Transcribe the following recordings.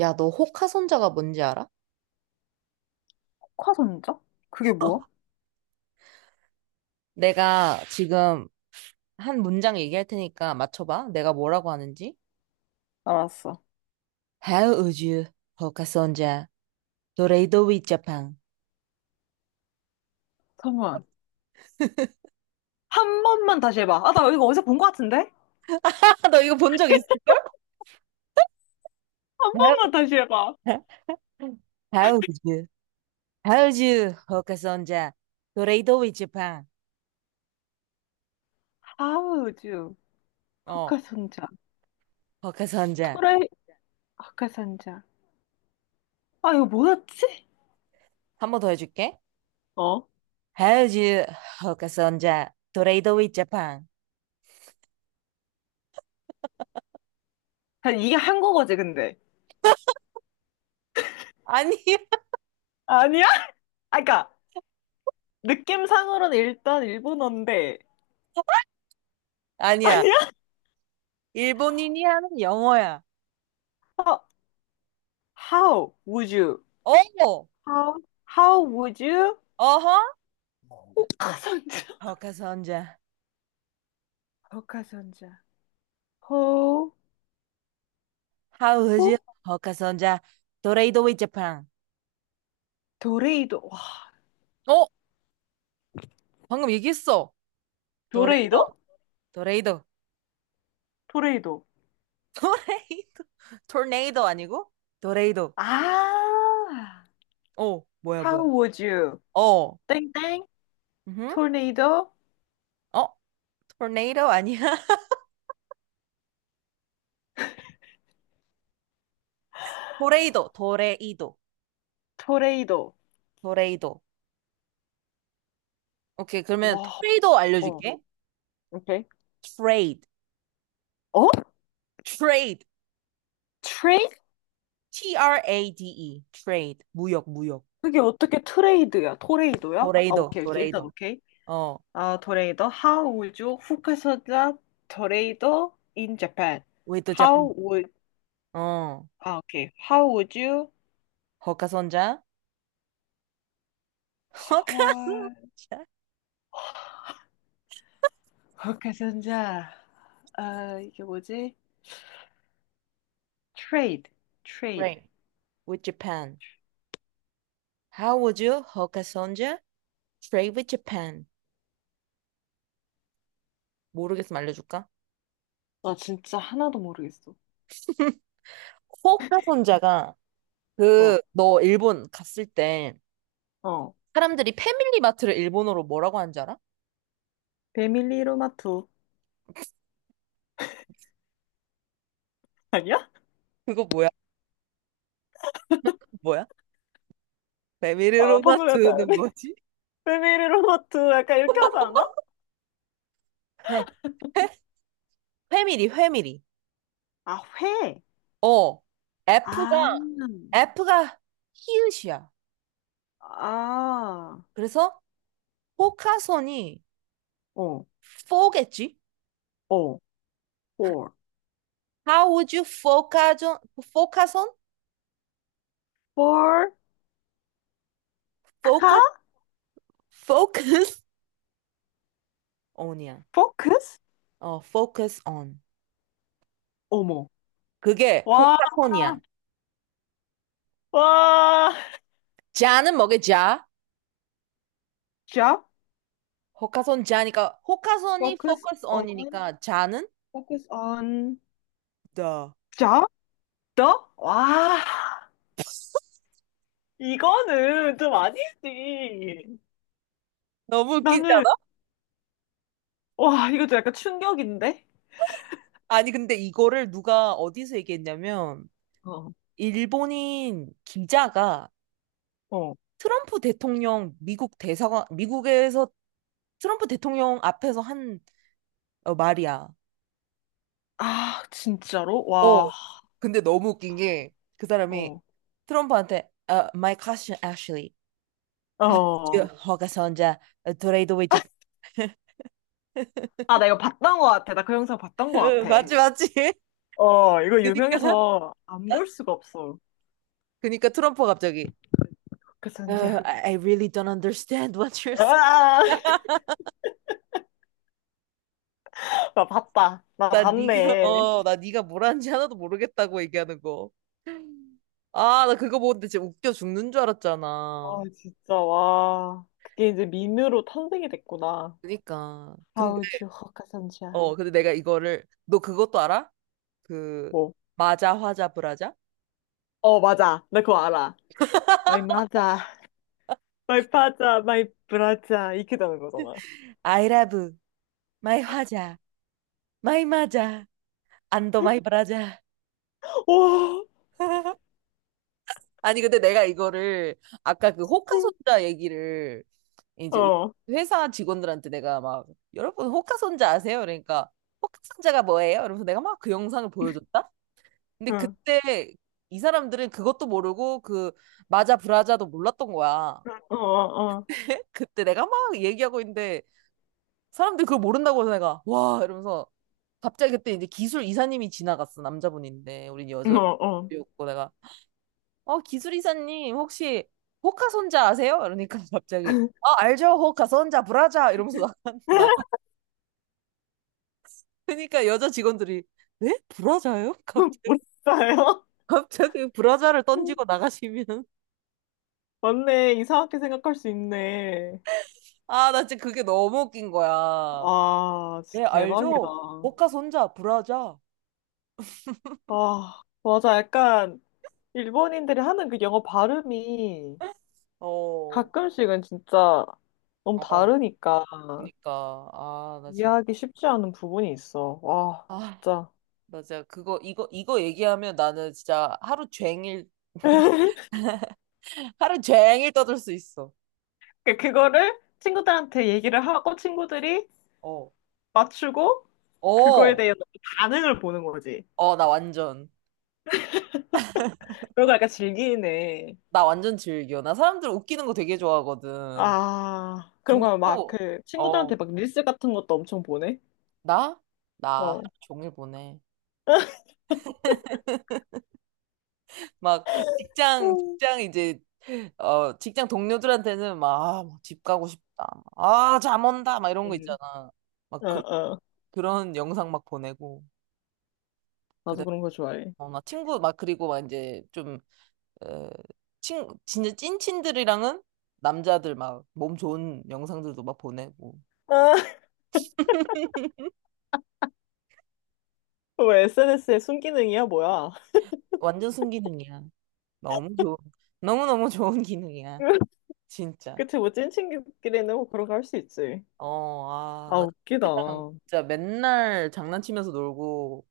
야, 너 호카손자가 뭔지 알아? 특화선적? 그게 뭐야? 내가 지금 한 문장 얘기할 테니까 맞춰봐. 내가 뭐라고 하는지. 알았어. How would you, 호카손자, 도레이도 위자팡. 잠깐만. 한 번만 다시 해봐. 아, 나 이거 어디서 본 것 같은데? 너 이거 본 적 있을걸? 한 번만 다시 해봐. How would you, how would you, 호카손자, 도레이도 위자팡. 하우 u 헛 어, 카선자 호카손자. 철의 헛카선자 아, 이거 뭐였지? 한 번 더 해줄게. 어? How would you, 호카손자, 도레이도 위자팡. 아, 이게 한국어지, 근데. 아니야, 아니야? 아, 그니까, 느낌상으로는 일단 일본어인데. 아 아니야. 니 일본인이 하는 영어야. 어, How would you? 어, How? How would you? 어허. 호카선자. 호카선자. 헛카선자 호, How you? 호, 호카선자, 도레이도 p 자 n. 도레이도. 와, 어? 방금 얘기했어. 도레이도, 도레이도? 도레이도. 도레이도. 도레이도, 토네이도 아니고 도레이도. 아, 어, 뭐야 뭐야. how would you? 어, 땡땡, 음, 토네이도, 어, 토네이도 아니야. 도레이도 도레이도 토레이도. 도레이도. 오케이. 그러면 토 와, 레이더 어, 알려줄게. 오케이. Trade. 어? 트레이드. 트레이? T-R-A-D-E, T R A D E. Trade. 무역 무역. 그게 어떻게 트레이드야? 토레이도야? 아, 도레이도 오케이, 오케이. 일단 도레이도. 오케이. 어, 아, 토레이도. How would you? 후카사자 토레이도 in Japan. a p 자 n. How would, 어. 아, 오케이. How would you? 호카선자. Hokkaido. 헐, 후카사자. 아, 이게 뭐지? 트레이드, 트레이드. Train with Japan. How would you 호카손자 trade with Japan? 모르겠으면 알려줄까? 나 진짜 하나도 모르겠어. 호카손자가, 어, 그, 너 일본 갔을 때 어. 사람들이 패밀리 마트를 일본어로 뭐라고 하는 줄 알아? 패밀리 로마투 아니야? 그거 뭐야? 뭐야? 패밀리 어, 로마 방금 트 약간 는 뭐지? 패밀리 로마트 약간 이렇게 하지 않아? 회. 회? 회밀리회밀리. 아, 회. 어. 아, F가, F가 히읗이야. 아, 그래서 호카손이 어, 포겠지? 어, for, How would you focus on, focus on, for, focus, 카, focus on이야. focus, 어, focus on. 어머, 그게 와, 호카손이야. 와, 자는 뭐게 자? job, 호카손 자니까 호카손이 focus focus on, on이니까 자는 focus on, the. job, the, 와. 이거는 좀 아니지. 너무 웃기지 나는, 않아? 와, 이거 좀 약간 충격인데? 아니 근데 이거를 누가 어디서 얘기했냐면 어, 일본인 기자가 어. 트럼프 대통령, 미국 대사관, 미국에서 트럼프 대통령 앞에서 한, 어, 말이야. 아, 진짜로? 어. 와, 근데 너무 웃긴 게 그 사람이 어, 트럼프한테 어 My question actually 아주 어. 허가선자 트레이드 위치. 아, 나 이거 봤던 것 같아. 나 그 영상 봤던 것 같아. 맞지 맞지. 어, 이거 그니까, 유명해서 안 볼 수가 없어. 그니까 트럼프가 갑자기 그 선지야. I really don't understand what you're saying." 아, 나 봤다. 나 나 네가 봤네. 어나 네가 뭘 하는지 하나도 모르겠다고 얘기하는 거. 아, 나 그거 보는데 진짜 웃겨 죽는 줄 알았잖아. 아, 진짜, 와. 그게 이제 밈으로 탄생이 됐구나. 그니까 How 근데, would you hook a 선지야? 어, 근데 내가 이거를, 너 그것도 알아? 그 뭐. 마자 화자 브라자. 어, 맞아. 나 그거 알아. My mother, my father, my brother. 이렇게 되는 거잖아. 아이라브 마이 화자, 마이 마자, 안도 마이 브라자. 와, 아니, 근데 내가 이거를, 아까 그 진- 호카손자 얘기를, 이제 우리 어, 회사 직원들한테 내가 막 여러분 호카손자 아세요? 그러니까 호카손자가 뭐예요? 이러면서 내가 막 그 영상을 보여줬다. 근데 응, 그때 이 사람들은 그것도 모르고 그 마자 브라자도 몰랐던 거야. 어, 어. 그때 내가 막 얘기하고 있는데 사람들이 그걸 모른다고 해서 내가 와 이러면서 갑자기 그때 이제 기술 이사님이 지나갔어. 남자분인데 우린 어, 어. 여자였고 내가 어, 기술 이사님 혹시 호카손자 아세요? 이러니까 갑자기 아 알죠 호카손자 브라자 이러면서 나간 나. 러니까 여자 직원들이 네? 브라자요? 갑자기 몰랐요 갑자기 브라자를 던지고 나가시면. 맞네. 이상하게 생각할 수 있네. 아 나 진짜 그게 너무 웃긴 거야. 아, 네 진짜 대박이다. 알죠 호카손자 브라자. 아, 맞아. 약간 일본인들이 하는 그 영어 발음이 어, 가끔씩은 진짜 너무 어, 다르니까 그니까, 아, 나 진짜, 이해하기 쉽지 않은 부분이 있어. 와, 아. 진짜. 맞아. 그거, 이거 얘기하면 나는 진짜 하루 종일, 하루 종일 떠들 수 있어. 그거를 친구들한테 얘기를 하고 친구들이 어. 맞추고 그거에 어. 대한 반응을 보는 거지. 어, 나 완전, 그러고 약간 즐기네. 나 완전 즐겨. 나 사람들 웃기는 거 되게 좋아하거든. 아, 그런 근데 거야. 막 또, 그 어, 친구들한테 막 릴스 같은 것도 엄청 보내? 나? 나 하루 어. 종일 보내. 막, 직장, 음. 직장 이제, 어, 직장 동료들한테는 막, 아, 막집 가고 싶다. 아, 잠 온다. 막 이런 거 음. 있잖아. 막, 어, 그, 어. 그런 영상 막 보내고. 나도 그다음에 그런 거 좋아해. 어, 나 친구 막, 그리고 막 이제 좀, 에, 진짜 찐친들이랑은 남자들 막 몸 좋은 영상들도 막 보내고. 아, 왜 SNS의 순기능이야, 뭐야? 완전 순기능이야. 너무 좋은, 너무너무 좋은 기능이야. 진짜. 그치, 뭐 찐친구끼리는 뭐 그런 거 할 수 있지. 어, 아, 아, 나 웃기다. 친구들이랑 응, 진짜 맨날 장난치면서 놀고,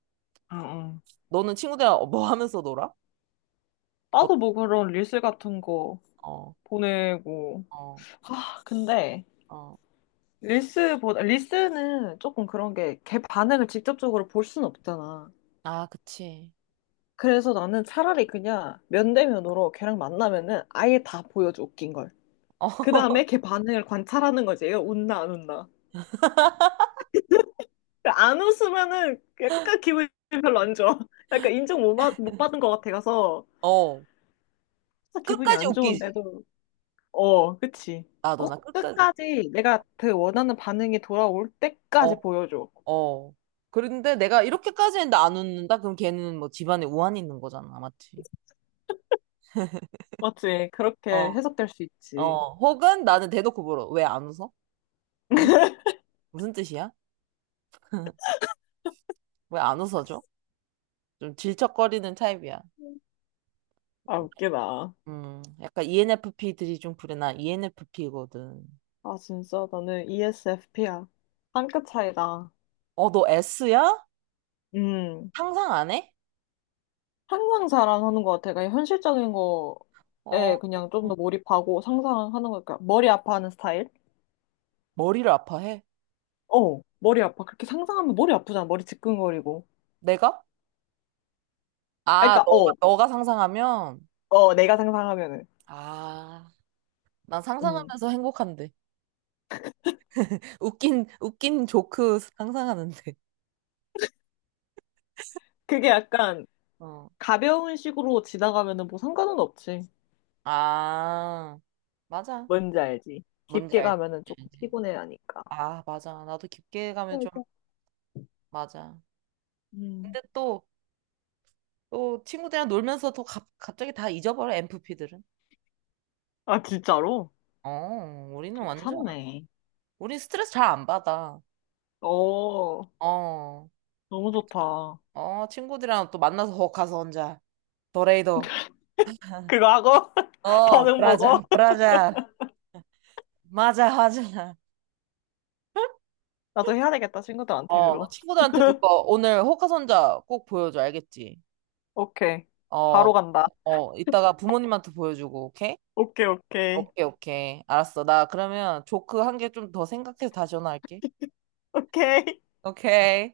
응. 너는 친구들이랑 어, 뭐 하면서 놀아? 어, 나도 뭐 그런 릴스 같은 거 어, 보내고. 어. 아, 근데 어. 릴스보다 릴스는 조금 그런 게 걔 반응을 직접적으로 볼 순 없잖아. 아, 그치. 그래서 나는 차라리 그냥 면대면으로 걔랑 만나면은 아예 다 보여줘, 웃긴 걸. 어, 그 다음에 걔 반응을 관찰하는 거지. 얘가 웃나, 안 웃나. 안 웃으면은 약간 기분이 별로 안 좋아. 약간 인정 못 받은 것 같아 가서. 어. 항상 기분이 끝까지 안 웃기지. 좋은데도. 어, 그치. 나도 나 꼭 끝까지. 끝까지 내가 그 원하는 반응이 돌아올 어. 때까지 보여줘. 어. 그런데 내가 이렇게까지 했는데 안 웃는다? 그럼 걔는 뭐 집안에 우환이 있는 거잖아. 맞지? 맞지? 그렇게 어. 해석될 수 있지. 어. 혹은 나는 대놓고 물어. 왜 안 웃어? 무슨, 무슨 뜻이야? 왜 안 웃어줘? 좀 질척거리는 타입이야. 아, 웃기다. 음. 약간 ENFP들이 좀 그래. 나 ENFP거든. 아, 진짜 나는 ESFP야. 한 끗 차이다. 어, 너 S야? 음. 상상 안 해? 항상 자랑하는 것 같아. 그러니까 현실적인 어, 거에 그냥 좀 더 몰입하고 상상하는 거니까 머리 아파하는 스타일? 머리를 아파해. 어, 머리 아파. 그렇게 상상하면 머리 아프잖아. 머리 지끈거리고. 내가? 아, 아, 그러니까 너가, 어, 너가 상상하면? 어, 내가 상상하면은, 아, 난 음, 상상하면서 행복한데. 웃긴 조크 상상하는데. 그게 약간 어. 가벼운 식으로 지나가면은 뭐 상관은 없지. 아, 맞아. 뭔지 알지? 뭔지 깊게 알지? 가면은 조금 알지. 피곤해 하니까. 아, 맞아. 나도 깊게 가면 좀, 맞아. 맞아. 음. 근데 또, 또 친구들이랑 놀면서 또 갑자기 다 잊어버려, m 프피들은. 아, 진짜로? 어, 우리는 완전, 괜찮네. 우린 스트레스 잘 안 받아. 어, 어, 너무 좋다. 어, 친구들이랑 또 만나서 거 가서 혼자. 도레이도. 그거 하고 어, 반응 보고 브라자, 브라자. 맞아, 맞아. 나도 해야 되겠다 친구들한테 어, 나 그거. 친구들한테 그거 오늘 호카손자 꼭 보여줘, 알겠지? 오케이. 어, 바로 간다. 어, 이따가 부모님한테 보여주고, 오케이? 오케이, 오케이. 오케이, 오케이. 알았어. 나 그러면 조크 한 개 좀 더 생각해서 다시 전화할게. 오케이. 오케이.